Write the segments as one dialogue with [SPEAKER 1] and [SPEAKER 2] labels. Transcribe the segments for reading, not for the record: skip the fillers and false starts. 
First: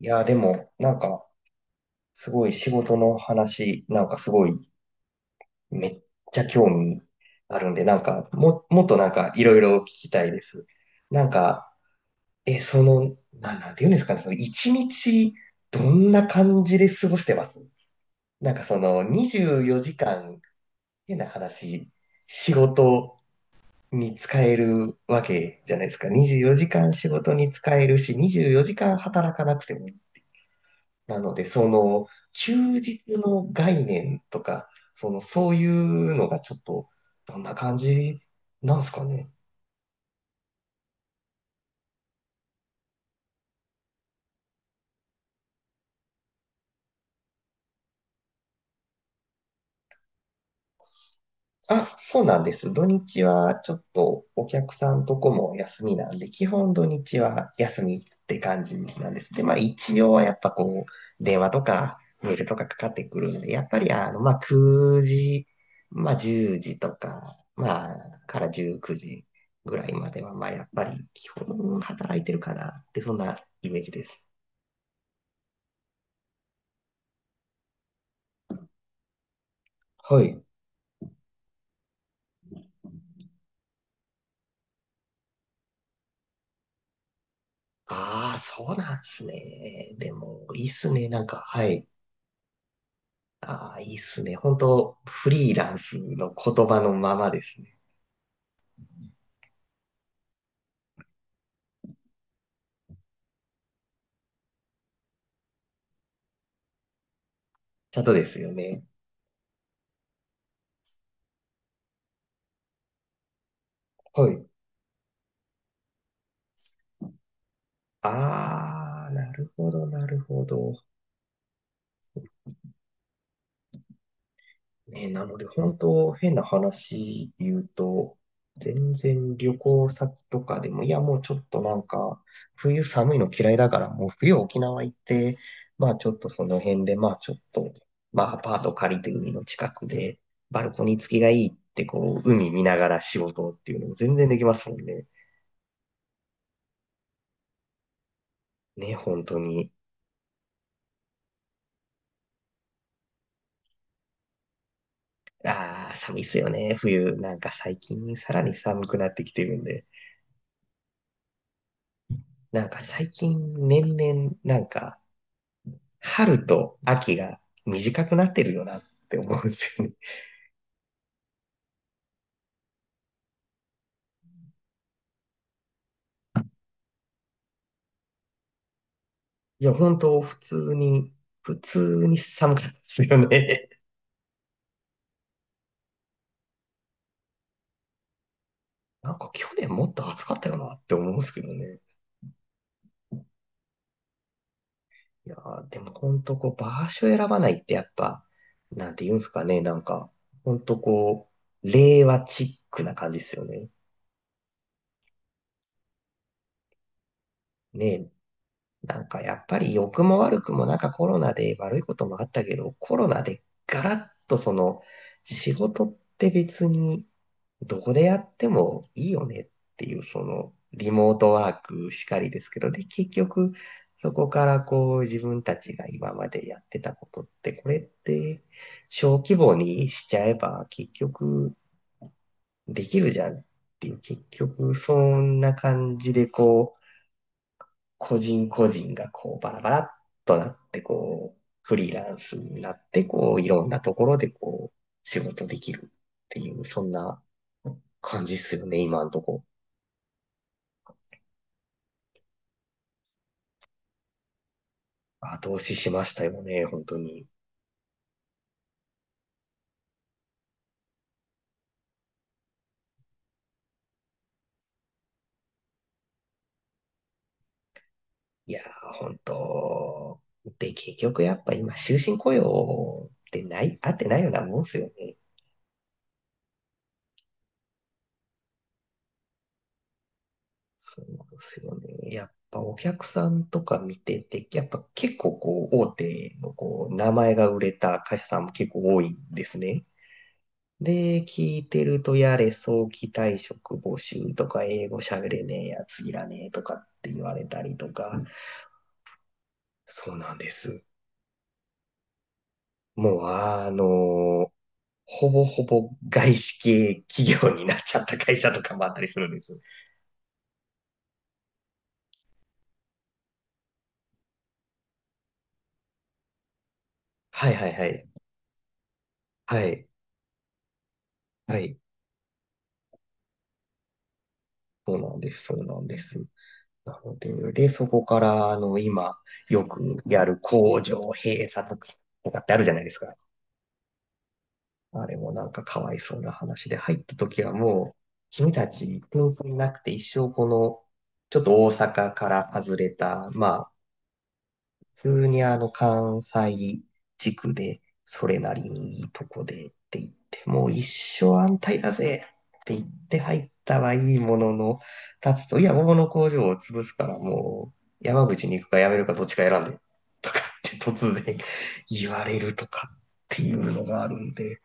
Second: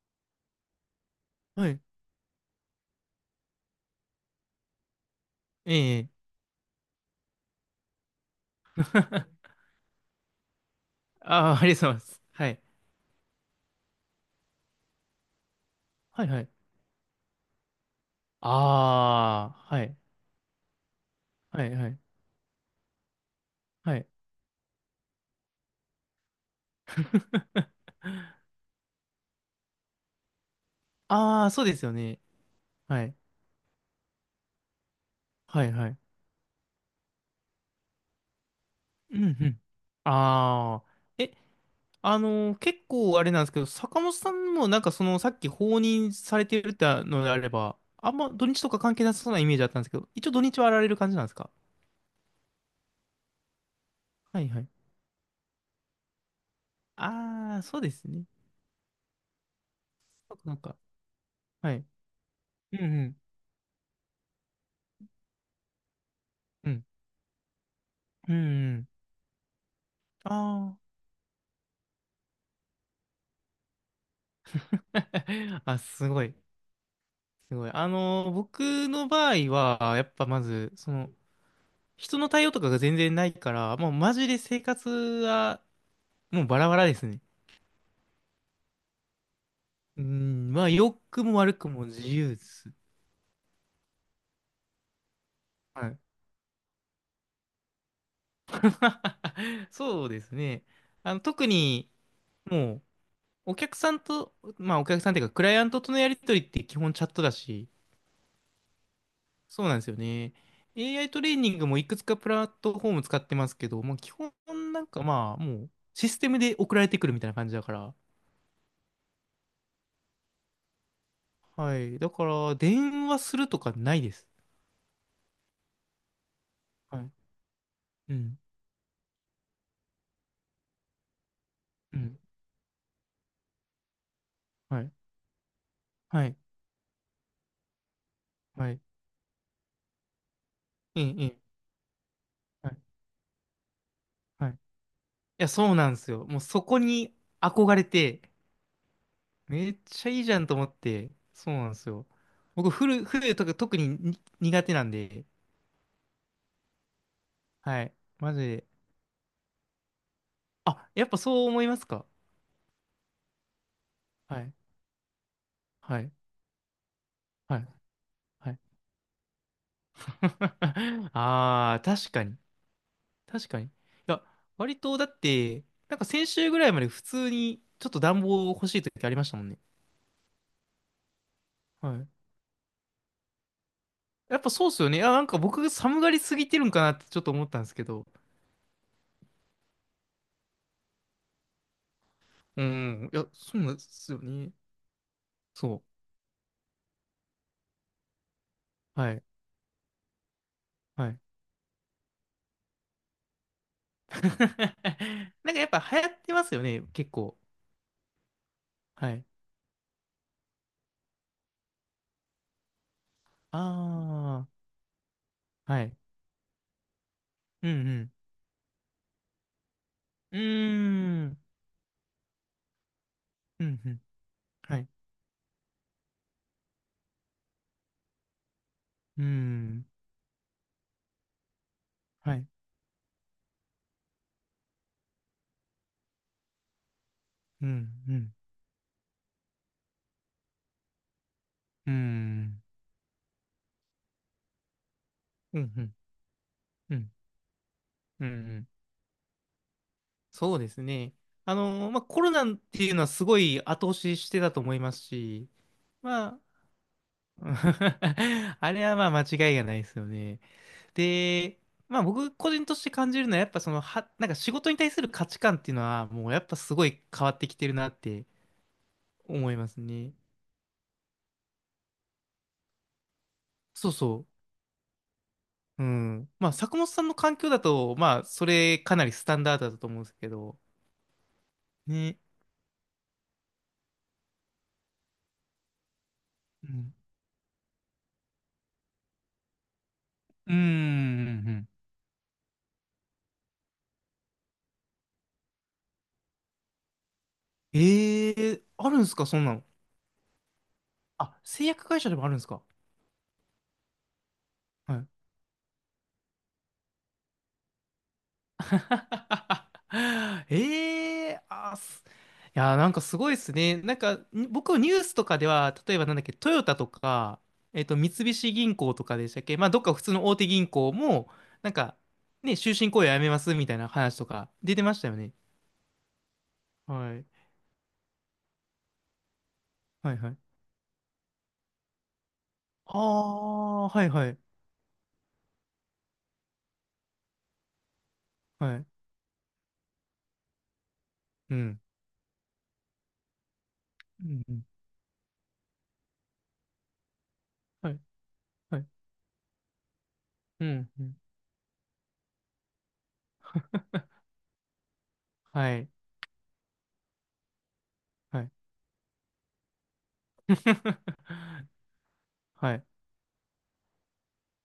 [SPEAKER 1] いやー、でも、なんか、
[SPEAKER 2] はい。
[SPEAKER 1] すごい仕事の話、なんかすごい、
[SPEAKER 2] え
[SPEAKER 1] めっ
[SPEAKER 2] え。
[SPEAKER 1] ちゃ興味あるんで、もっとい ろいろ聞きたいです。なん
[SPEAKER 2] ああ、あ
[SPEAKER 1] か、
[SPEAKER 2] りがとうございます。はい。
[SPEAKER 1] なんて言うんですかね、その、一日、どん
[SPEAKER 2] は
[SPEAKER 1] な
[SPEAKER 2] いはい。
[SPEAKER 1] 感じで過ごしてます？
[SPEAKER 2] あ
[SPEAKER 1] 24
[SPEAKER 2] あ、は
[SPEAKER 1] 時
[SPEAKER 2] い。
[SPEAKER 1] 間、変な
[SPEAKER 2] はいは
[SPEAKER 1] 話、
[SPEAKER 2] い。
[SPEAKER 1] 仕事
[SPEAKER 2] はい。
[SPEAKER 1] に使えるわけじゃないですか。24時間仕事に使えるし、24時間働かなくてもなので、
[SPEAKER 2] ああ、そう
[SPEAKER 1] そ
[SPEAKER 2] ですよ
[SPEAKER 1] の、
[SPEAKER 2] ね。
[SPEAKER 1] 休日
[SPEAKER 2] はい。
[SPEAKER 1] の概念とか、その、そう
[SPEAKER 2] は
[SPEAKER 1] い
[SPEAKER 2] いはい。
[SPEAKER 1] うのがちょっと、どんな感じなんすか
[SPEAKER 2] うんう
[SPEAKER 1] ね。
[SPEAKER 2] ん。ああ。え、あのー結構あれなんですけど、坂本さんもなんかその、さっき放任されてるってのであれば、あんま土日とか関係なさそうなイメージだったんですけど、一応土日はやられる感じなんですか？
[SPEAKER 1] あ、そうなんです。土日はちょっと
[SPEAKER 2] は
[SPEAKER 1] お
[SPEAKER 2] いはい。
[SPEAKER 1] 客さんとこも休みなんで、基本土日は
[SPEAKER 2] ああ、そう
[SPEAKER 1] 休
[SPEAKER 2] で
[SPEAKER 1] みっ
[SPEAKER 2] すね。
[SPEAKER 1] て感じなんです。で、まあ一応はやっぱ
[SPEAKER 2] なんか、
[SPEAKER 1] こう、電話と
[SPEAKER 2] はい。
[SPEAKER 1] かメールとかか
[SPEAKER 2] うん
[SPEAKER 1] かっ
[SPEAKER 2] う
[SPEAKER 1] てく
[SPEAKER 2] ん。
[SPEAKER 1] るんで、やっぱりあの、まあ9時、まあ10
[SPEAKER 2] う
[SPEAKER 1] 時
[SPEAKER 2] ん。
[SPEAKER 1] とか、まあ
[SPEAKER 2] う
[SPEAKER 1] から
[SPEAKER 2] んう
[SPEAKER 1] 19
[SPEAKER 2] ん。
[SPEAKER 1] 時ぐらいまでは、まあやっぱ
[SPEAKER 2] あ
[SPEAKER 1] り基本働いてるかなって、そんなイメージです。
[SPEAKER 2] あ。あ、すごい。すごい。僕の場合は、やっ
[SPEAKER 1] は
[SPEAKER 2] ぱま
[SPEAKER 1] い。
[SPEAKER 2] ず、人の対応とかが全然ないから、もうマジで生活は、もうバラバラですね。
[SPEAKER 1] ああ、そうなんですね。
[SPEAKER 2] う
[SPEAKER 1] でも、
[SPEAKER 2] ん、ま
[SPEAKER 1] いい
[SPEAKER 2] あ、
[SPEAKER 1] っす
[SPEAKER 2] 良
[SPEAKER 1] ね。な
[SPEAKER 2] く
[SPEAKER 1] んか、
[SPEAKER 2] も悪
[SPEAKER 1] は
[SPEAKER 2] く
[SPEAKER 1] い。
[SPEAKER 2] も自由です。
[SPEAKER 1] ああ、いいっすね。本当フリーラン
[SPEAKER 2] は
[SPEAKER 1] ス
[SPEAKER 2] い。
[SPEAKER 1] の言葉のままですね。
[SPEAKER 2] そうですね。特に、もう、お客さんと、まあ、お客さんっていうか、クライアントとのやりとりって基本チャットだし、
[SPEAKER 1] ただですよね。
[SPEAKER 2] そうなんですよね。AI トレーニングもいくつかプラットフォーム使ってますけど、もう基
[SPEAKER 1] は
[SPEAKER 2] 本
[SPEAKER 1] い。
[SPEAKER 2] なんかまあ、もう、システムで送られてくるみたいな感じだから、
[SPEAKER 1] ああ、なるほど、なるほど。
[SPEAKER 2] はい。だから、電話するとかないです。
[SPEAKER 1] ね、なので、本当変な
[SPEAKER 2] はい。
[SPEAKER 1] 話言う
[SPEAKER 2] う
[SPEAKER 1] と、
[SPEAKER 2] ん。
[SPEAKER 1] 全然旅行先とかでも、いや、もうちょっとなん
[SPEAKER 2] うん。
[SPEAKER 1] か、冬寒いの嫌いだから、もう冬沖
[SPEAKER 2] は
[SPEAKER 1] 縄行
[SPEAKER 2] い。
[SPEAKER 1] って、まあちょっ
[SPEAKER 2] は
[SPEAKER 1] と
[SPEAKER 2] い。
[SPEAKER 1] その辺で、まあちょっと、まあアパー
[SPEAKER 2] は
[SPEAKER 1] ト
[SPEAKER 2] い。
[SPEAKER 1] 借りて海の近くで、バルコニー
[SPEAKER 2] ええ、
[SPEAKER 1] 付き
[SPEAKER 2] え
[SPEAKER 1] がい
[SPEAKER 2] え。
[SPEAKER 1] いって、こう、海見
[SPEAKER 2] は
[SPEAKER 1] なが
[SPEAKER 2] い。
[SPEAKER 1] ら仕事っていうのも全然でき
[SPEAKER 2] はい。
[SPEAKER 1] ま
[SPEAKER 2] い
[SPEAKER 1] すもんね。
[SPEAKER 2] や、そうなんですよ。もうそこに憧れて、
[SPEAKER 1] ね、本当に。
[SPEAKER 2] めっちゃいいじゃんと思って、そうなんですよ。僕、フルとか特にに苦手なんで、
[SPEAKER 1] ああ、寒いっすよね、冬。なんか最
[SPEAKER 2] はい。
[SPEAKER 1] 近さ
[SPEAKER 2] マ
[SPEAKER 1] ら
[SPEAKER 2] ジ
[SPEAKER 1] に
[SPEAKER 2] で。
[SPEAKER 1] 寒くなってきてるんで。
[SPEAKER 2] あ、やっぱそう思いますか？
[SPEAKER 1] なんか最近年々
[SPEAKER 2] はい。
[SPEAKER 1] なんか
[SPEAKER 2] はい。
[SPEAKER 1] 春と秋が
[SPEAKER 2] はい。
[SPEAKER 1] 短くなって
[SPEAKER 2] は
[SPEAKER 1] る
[SPEAKER 2] い。
[SPEAKER 1] よなって思うんですよね。
[SPEAKER 2] ああ、確かに。確かに。いや、割とだって、なんか先週ぐらいまで普通にちょっと暖房欲しい時ありましたもんね。
[SPEAKER 1] いや、本当普通に、普
[SPEAKER 2] は
[SPEAKER 1] 通
[SPEAKER 2] い。
[SPEAKER 1] に寒かったですよね。
[SPEAKER 2] やっぱそうっすよね。いや、なんか僕が寒がりすぎてるんかなってちょっと思ったんですけど。
[SPEAKER 1] なんか去年もっと暑かったよなって思うんですけどね。
[SPEAKER 2] うん。いや、そうなんですよね。
[SPEAKER 1] いやー、で
[SPEAKER 2] そ
[SPEAKER 1] も本当こう場所選ばないってやっぱ、なん
[SPEAKER 2] う。
[SPEAKER 1] て言
[SPEAKER 2] は
[SPEAKER 1] うん
[SPEAKER 2] い。
[SPEAKER 1] ですかね、なんか、本当
[SPEAKER 2] はい。
[SPEAKER 1] こう、令和チックな感じですよね。
[SPEAKER 2] なんかやっぱ流行ってますよね。結構。
[SPEAKER 1] ねえ、なん
[SPEAKER 2] は
[SPEAKER 1] か
[SPEAKER 2] い。
[SPEAKER 1] やっぱり良くも悪くもなんかコロナで悪いこともあったけど、コロナでガラッと
[SPEAKER 2] あ
[SPEAKER 1] その仕
[SPEAKER 2] あ。は
[SPEAKER 1] 事っ
[SPEAKER 2] い。
[SPEAKER 1] て別に
[SPEAKER 2] う
[SPEAKER 1] どこで
[SPEAKER 2] ん
[SPEAKER 1] やってもいいよねっていうそ
[SPEAKER 2] うん。
[SPEAKER 1] のリモー
[SPEAKER 2] うー
[SPEAKER 1] トワ
[SPEAKER 2] ん。
[SPEAKER 1] ークしかりですけど、で結局
[SPEAKER 2] うんうん。
[SPEAKER 1] そこから
[SPEAKER 2] はい。
[SPEAKER 1] こう自分たちが今までやってたことってこれって小
[SPEAKER 2] うー
[SPEAKER 1] 規模
[SPEAKER 2] ん。
[SPEAKER 1] にしちゃえば結局
[SPEAKER 2] はい。
[SPEAKER 1] できるじゃんっていう結局そんな感じでこう
[SPEAKER 2] うんう
[SPEAKER 1] 個
[SPEAKER 2] ん。
[SPEAKER 1] 人個人がこうバラバラっとなってこう、フリ
[SPEAKER 2] うー
[SPEAKER 1] ーランスに
[SPEAKER 2] ん。
[SPEAKER 1] なってこう、いろんなところでこう、仕事で
[SPEAKER 2] う
[SPEAKER 1] き
[SPEAKER 2] ん
[SPEAKER 1] る
[SPEAKER 2] う
[SPEAKER 1] っ
[SPEAKER 2] ん。
[SPEAKER 1] ていう、そん
[SPEAKER 2] うん
[SPEAKER 1] な感
[SPEAKER 2] うんうん
[SPEAKER 1] じっ
[SPEAKER 2] う
[SPEAKER 1] すよ
[SPEAKER 2] ん。
[SPEAKER 1] ね、今んとこ。
[SPEAKER 2] そうですね。まあ、コロナっていうのはすごい後押ししてたと思いますし、
[SPEAKER 1] 後押ししました
[SPEAKER 2] ま
[SPEAKER 1] よね、本当に。
[SPEAKER 2] あ、あれはまあ間違いがないですよね。で、まあ僕個人として感じるのはやっぱなんか仕事に対する価値観っていうのはもうやっぱすごい変わってきてるなって
[SPEAKER 1] いやー、本
[SPEAKER 2] 思いますね。
[SPEAKER 1] 当。で、結局やっぱ今、終身雇用ってない、
[SPEAKER 2] そ
[SPEAKER 1] 合
[SPEAKER 2] う
[SPEAKER 1] ってない
[SPEAKER 2] そ
[SPEAKER 1] ようなもんっすよね。
[SPEAKER 2] う。うん。まあ坂本さんの環境だと、まあそれかなりスタンダードだと思うんですけど、
[SPEAKER 1] そうですよね。
[SPEAKER 2] ね。
[SPEAKER 1] やっぱお客さんとか見てて、やっぱ結構こう、大手の
[SPEAKER 2] う
[SPEAKER 1] こ
[SPEAKER 2] ん。
[SPEAKER 1] う、名前が売れた会社さんも結構多いんですね。
[SPEAKER 2] うん。う
[SPEAKER 1] で、
[SPEAKER 2] んうんう
[SPEAKER 1] 聞い
[SPEAKER 2] ん。
[SPEAKER 1] てると、やれ、早期退職募集とか、英語喋れねえやついらねえとかって言われたりとか、
[SPEAKER 2] ええー、あるんですか、そんなの？
[SPEAKER 1] そうなんです。
[SPEAKER 2] あ、製薬会社でもあるんですか？
[SPEAKER 1] もう、あの、
[SPEAKER 2] はい。
[SPEAKER 1] ほぼほぼ外資系企業になっちゃった会社とかもあったりするんです。
[SPEAKER 2] ええあ、いや、なんかすごいですね。なんか、に僕、ニュースとかでは、例えばなんだっけ、トヨタとか、
[SPEAKER 1] はいはいはい。
[SPEAKER 2] 三菱銀行とかでしたっけ？
[SPEAKER 1] は
[SPEAKER 2] まあ、どっ
[SPEAKER 1] い。
[SPEAKER 2] か普通の大手銀行も、
[SPEAKER 1] は
[SPEAKER 2] なん
[SPEAKER 1] い。
[SPEAKER 2] か、ね、終身雇用やめますみたいな話とか出てま
[SPEAKER 1] そう
[SPEAKER 2] した
[SPEAKER 1] な
[SPEAKER 2] よ
[SPEAKER 1] んで
[SPEAKER 2] ね。
[SPEAKER 1] す。そうなんです。な
[SPEAKER 2] は
[SPEAKER 1] の
[SPEAKER 2] い。
[SPEAKER 1] で、で、そこから、あの、今、よく
[SPEAKER 2] はい
[SPEAKER 1] や
[SPEAKER 2] は
[SPEAKER 1] る
[SPEAKER 2] い。
[SPEAKER 1] 工場閉鎖とかとかってあるじゃないです
[SPEAKER 2] あ
[SPEAKER 1] か。
[SPEAKER 2] あ、はいはい。
[SPEAKER 1] あれもなんかかわいそうな話で、入った時はもう、君た
[SPEAKER 2] はい。
[SPEAKER 1] ち天才なくて一生この、ちょっ
[SPEAKER 2] う
[SPEAKER 1] と大
[SPEAKER 2] ん。
[SPEAKER 1] 阪から外れた、まあ、
[SPEAKER 2] うんうん。
[SPEAKER 1] 普通にあの関西地区で、
[SPEAKER 2] はい。
[SPEAKER 1] それなり
[SPEAKER 2] はい。
[SPEAKER 1] にいいとこでって言って、
[SPEAKER 2] う
[SPEAKER 1] もう一
[SPEAKER 2] ん。うん。
[SPEAKER 1] 生安泰だぜって言って入ったはいいものの、立つと、いや、
[SPEAKER 2] はい。
[SPEAKER 1] 桃の工場を潰すからもう、山
[SPEAKER 2] は
[SPEAKER 1] 口
[SPEAKER 2] い。
[SPEAKER 1] に行くか辞めるかどっちか選んで、とかって突然 言われると
[SPEAKER 2] はい。
[SPEAKER 1] かっていうのがあるんで、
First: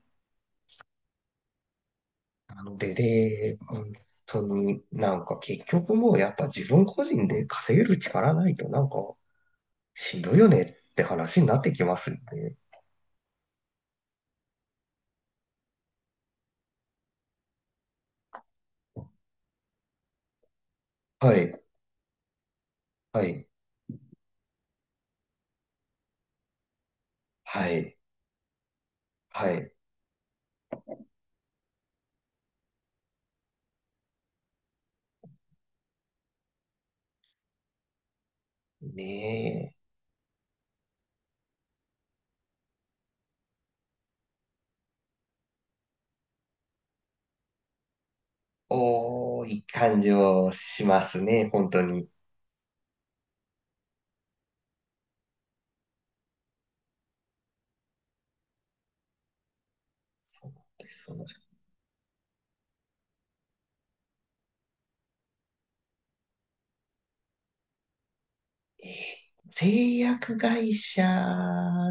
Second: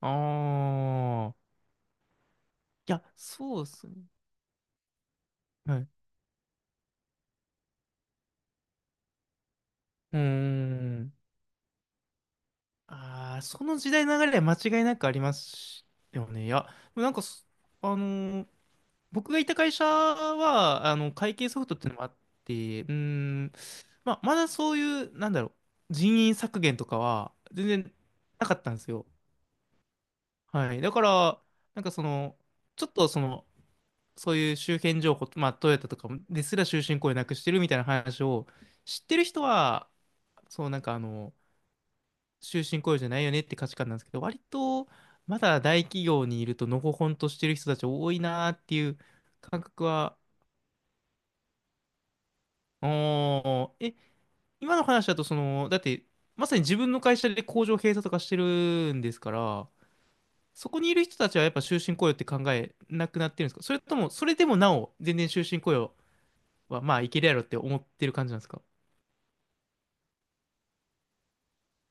[SPEAKER 2] ああ。
[SPEAKER 1] なの
[SPEAKER 2] い
[SPEAKER 1] で、
[SPEAKER 2] や、
[SPEAKER 1] で、
[SPEAKER 2] そうです
[SPEAKER 1] 本
[SPEAKER 2] ね。
[SPEAKER 1] 当になんか結
[SPEAKER 2] はい。
[SPEAKER 1] 局もうやっぱ自分個人で稼げる力ないとなんか
[SPEAKER 2] う
[SPEAKER 1] し
[SPEAKER 2] ー
[SPEAKER 1] んどいよねって
[SPEAKER 2] ん。
[SPEAKER 1] 話になってきますよね。
[SPEAKER 2] ああ、その時代の流れは間違いなくありますよね。いや、でもなんかそ、あのー僕がいた会社は、会
[SPEAKER 1] は
[SPEAKER 2] 計ソ
[SPEAKER 1] い、
[SPEAKER 2] フトっていうのもあって、うー
[SPEAKER 1] はい、
[SPEAKER 2] ん、まあ、まだそういう、なんだろう、人員削減とかは全
[SPEAKER 1] は
[SPEAKER 2] 然
[SPEAKER 1] い、
[SPEAKER 2] なかったんですよ。
[SPEAKER 1] はい。
[SPEAKER 2] はい。だから、なんかちょっとそういう周辺情報、まあ、トヨタとかですら終身雇用なくしてるみたいな話を知
[SPEAKER 1] ね
[SPEAKER 2] ってる人
[SPEAKER 1] え。
[SPEAKER 2] は、そう、なんか終身雇用じゃないよねって価値観なんですけど、割とまだ大企業にいるとのほほんとしてる人たち多いなーっていう
[SPEAKER 1] おー、いい
[SPEAKER 2] 感覚
[SPEAKER 1] 感じ
[SPEAKER 2] は、
[SPEAKER 1] をしますね、本当に。
[SPEAKER 2] おー、今の話だとだってまさに自分の会社で工場閉鎖とかしてるんですから、
[SPEAKER 1] そう
[SPEAKER 2] そこ
[SPEAKER 1] で
[SPEAKER 2] にい
[SPEAKER 1] す
[SPEAKER 2] る
[SPEAKER 1] そ
[SPEAKER 2] 人
[SPEAKER 1] うで
[SPEAKER 2] たちはやっ
[SPEAKER 1] す
[SPEAKER 2] ぱ終身雇用って考えなくなってるんですか？それとも、それでもなお全然終身雇用はまあいけるやろって思ってる感じなんですか？
[SPEAKER 1] えー製薬会社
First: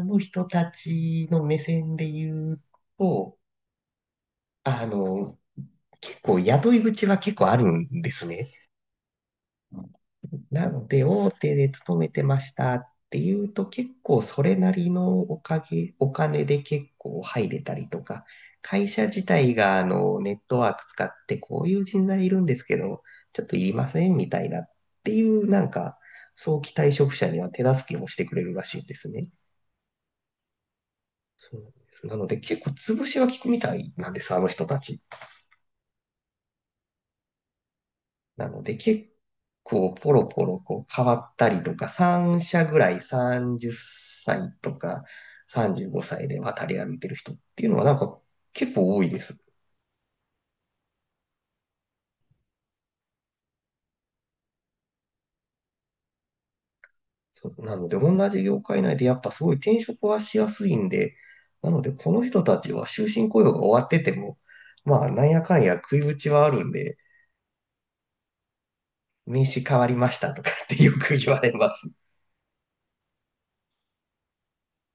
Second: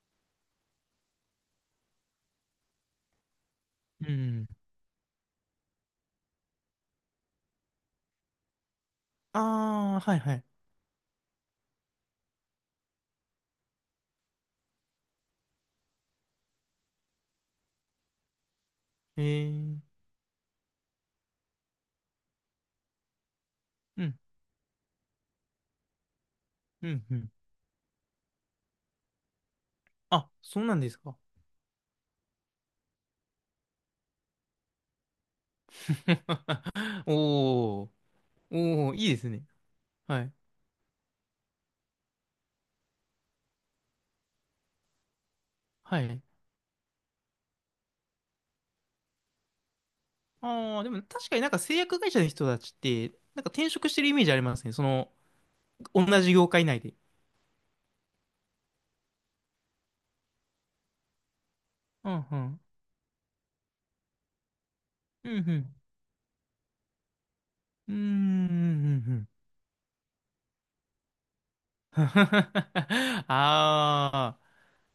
[SPEAKER 1] の人たちの目線で言うと、
[SPEAKER 2] うん。
[SPEAKER 1] あの、結構雇い口は結構あるんですね。
[SPEAKER 2] ああ、はいはい。
[SPEAKER 1] なので、大手で勤めてましたっていうと、結構それなりのおかげ、お金で結構入れたりとか、会社
[SPEAKER 2] え
[SPEAKER 1] 自体
[SPEAKER 2] ー、
[SPEAKER 1] があのネットワーク使ってこういう人材いるんですけど、ちょっといりま
[SPEAKER 2] う
[SPEAKER 1] せん
[SPEAKER 2] ん、
[SPEAKER 1] みたいなっていうなんか、早期
[SPEAKER 2] う
[SPEAKER 1] 退
[SPEAKER 2] ん、
[SPEAKER 1] 職
[SPEAKER 2] う
[SPEAKER 1] 者
[SPEAKER 2] ん。
[SPEAKER 1] には手助けもしてくれるらしいんですね。
[SPEAKER 2] あ、そうなんですか。
[SPEAKER 1] そうなんです。なので結構潰しは効くみたいなんです、あの人たち。
[SPEAKER 2] おー、
[SPEAKER 1] なので
[SPEAKER 2] おー、
[SPEAKER 1] 結
[SPEAKER 2] いいですね。
[SPEAKER 1] 構ポ
[SPEAKER 2] は
[SPEAKER 1] ロ
[SPEAKER 2] い。
[SPEAKER 1] ポロこう変わったりとか、3社ぐらい30歳とか35
[SPEAKER 2] はい。
[SPEAKER 1] 歳で渡り歩いてる人っていうのはなんか結構多いです。
[SPEAKER 2] ああ、でも確かになんか製薬会社の人たちって、なんか転職してるイメージありますね。同じ業界内で。
[SPEAKER 1] そうなので同じ業界内でやっぱすごい転職はしやすいんで、なのでこ
[SPEAKER 2] う
[SPEAKER 1] の
[SPEAKER 2] ん、う
[SPEAKER 1] 人た
[SPEAKER 2] ん。
[SPEAKER 1] ちは終身雇用が終わってても、まあな
[SPEAKER 2] う
[SPEAKER 1] ん
[SPEAKER 2] ん、う
[SPEAKER 1] やかんや
[SPEAKER 2] ん。
[SPEAKER 1] 食いぶちはあるんで、
[SPEAKER 2] うーん、うん、うん。
[SPEAKER 1] 名刺変わりましたとかってよく言われます。
[SPEAKER 2] うん。ああ、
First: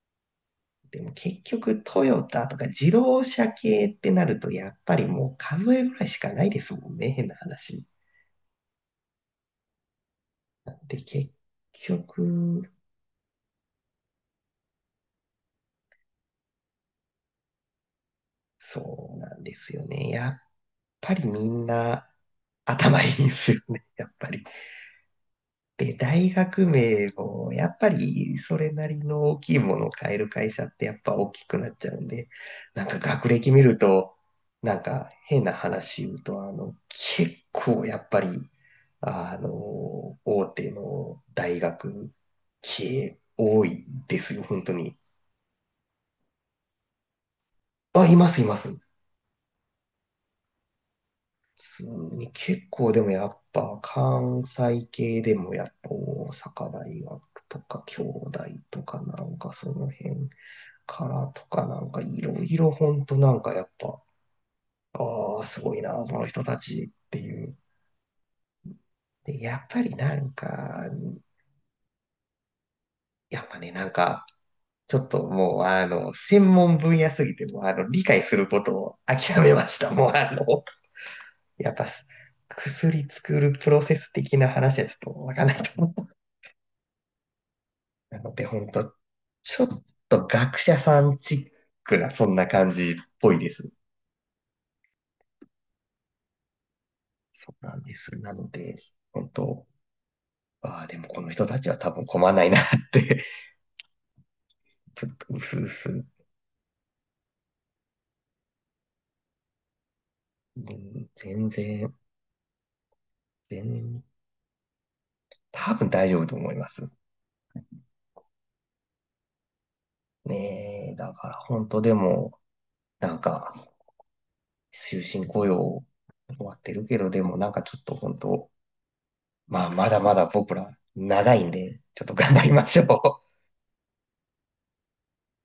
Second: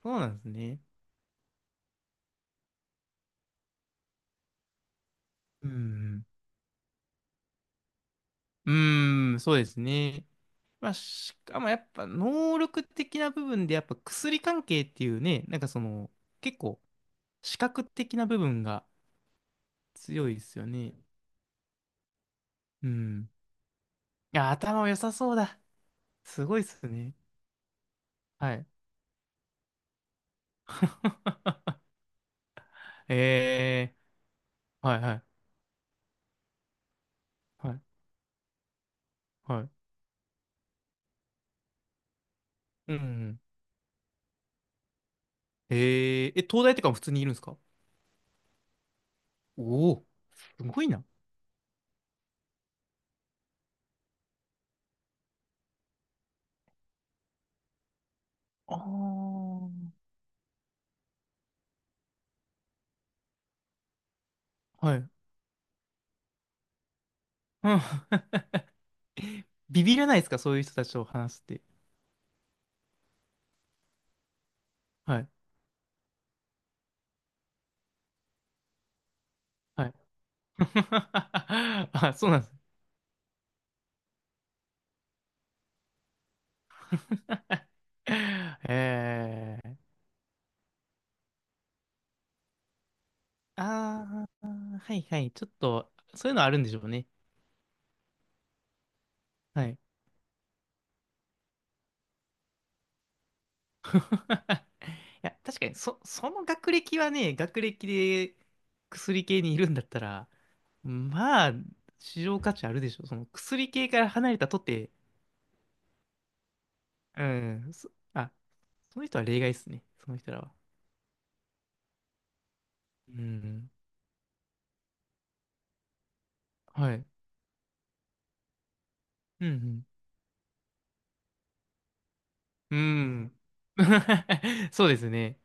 [SPEAKER 2] そうなんですね。
[SPEAKER 1] でも結局トヨタとか自動車系ってなるとやっぱりもう
[SPEAKER 2] う
[SPEAKER 1] 数えぐらいし
[SPEAKER 2] ん、
[SPEAKER 1] かないですもんね、変な話。
[SPEAKER 2] うん。うーん、そうですね。
[SPEAKER 1] なん
[SPEAKER 2] まあ、
[SPEAKER 1] で結
[SPEAKER 2] しかもやっぱ能
[SPEAKER 1] 局、
[SPEAKER 2] 力的な部分でやっぱ薬関係っていうね、なんか結構視覚的な部分が
[SPEAKER 1] そうなんですよね。
[SPEAKER 2] 強
[SPEAKER 1] や
[SPEAKER 2] い
[SPEAKER 1] っ
[SPEAKER 2] ですよね。
[SPEAKER 1] ぱりみんな
[SPEAKER 2] う
[SPEAKER 1] 頭いいん
[SPEAKER 2] ん。
[SPEAKER 1] ですよね、やっぱ
[SPEAKER 2] い
[SPEAKER 1] り。
[SPEAKER 2] や、頭良さそうだ。
[SPEAKER 1] で、大
[SPEAKER 2] すごいっ
[SPEAKER 1] 学
[SPEAKER 2] す
[SPEAKER 1] 名
[SPEAKER 2] ね。
[SPEAKER 1] も、やっぱり
[SPEAKER 2] は
[SPEAKER 1] そ
[SPEAKER 2] い。
[SPEAKER 1] れなりの大きいものを買える会社ってやっぱ大きく なっちゃうんで、なんか学歴見る
[SPEAKER 2] え
[SPEAKER 1] と、なん
[SPEAKER 2] ー、はい
[SPEAKER 1] か
[SPEAKER 2] はい。
[SPEAKER 1] 変な話言うと、結
[SPEAKER 2] はい。
[SPEAKER 1] 構やっぱり、あ
[SPEAKER 2] はい。
[SPEAKER 1] の、大手の大学
[SPEAKER 2] う
[SPEAKER 1] 系
[SPEAKER 2] ん。
[SPEAKER 1] 多いですよ、本当に。
[SPEAKER 2] えー、東大とかも普通にいるんですか？
[SPEAKER 1] あ、います、います。
[SPEAKER 2] おおー、すごいな。
[SPEAKER 1] 普通に結構でもやっぱ関西系でもやっぱ大阪大学とか京大
[SPEAKER 2] あ
[SPEAKER 1] とかなんかその
[SPEAKER 2] あ。
[SPEAKER 1] 辺からとかなんかいろいろほんとなんかやっぱ、
[SPEAKER 2] はい。
[SPEAKER 1] ああ、すごいな、この人たちっていう。
[SPEAKER 2] うん。
[SPEAKER 1] で、やっぱ
[SPEAKER 2] ビ
[SPEAKER 1] り
[SPEAKER 2] ビら
[SPEAKER 1] な
[SPEAKER 2] ないです
[SPEAKER 1] ん
[SPEAKER 2] か、そういう人
[SPEAKER 1] か、
[SPEAKER 2] たちと話して？
[SPEAKER 1] やっぱね、なんか、ちょっ
[SPEAKER 2] は
[SPEAKER 1] と
[SPEAKER 2] い。
[SPEAKER 1] もうあの、専門分野すぎて、もうあの、理解することを諦めまし
[SPEAKER 2] は
[SPEAKER 1] た。
[SPEAKER 2] い。
[SPEAKER 1] もうあの、やっぱ
[SPEAKER 2] あ、そうなんです。
[SPEAKER 1] 薬作るプロセス的な話はちょっとわかんないと思う。なので、ほんと、
[SPEAKER 2] え
[SPEAKER 1] ちょっ
[SPEAKER 2] ー。
[SPEAKER 1] と学者さんチックな、そんな感じっぽいです。
[SPEAKER 2] ああ、はいはい。ちょっと、そういうのあるんでしょうね。
[SPEAKER 1] そうなんです。なので、本
[SPEAKER 2] は
[SPEAKER 1] 当
[SPEAKER 2] い。
[SPEAKER 1] ああ、でもこの人たちは多分困らないなって
[SPEAKER 2] い
[SPEAKER 1] ちょっと
[SPEAKER 2] や、
[SPEAKER 1] 薄
[SPEAKER 2] 確か
[SPEAKER 1] 々、う
[SPEAKER 2] に、そ、
[SPEAKER 1] す
[SPEAKER 2] その学歴はね、学歴で薬系にいるんだったら、
[SPEAKER 1] 全
[SPEAKER 2] まあ、
[SPEAKER 1] 然、
[SPEAKER 2] 市場価値あるでしょ。その薬系か
[SPEAKER 1] 全
[SPEAKER 2] ら離れたとて、
[SPEAKER 1] 多分大丈夫と思います。
[SPEAKER 2] うん、その人は例外ですね。その人らは。
[SPEAKER 1] ねえ、だから本当でも、なん
[SPEAKER 2] う
[SPEAKER 1] か、
[SPEAKER 2] ん、
[SPEAKER 1] 終身雇用終わってる
[SPEAKER 2] は
[SPEAKER 1] け
[SPEAKER 2] い。
[SPEAKER 1] ど、でもなんかちょっと本当、
[SPEAKER 2] う
[SPEAKER 1] まあ
[SPEAKER 2] ん、
[SPEAKER 1] まだまだ僕ら長いんで、ちょっと頑張りま
[SPEAKER 2] う
[SPEAKER 1] しょう。
[SPEAKER 2] ん。うん。そうですね。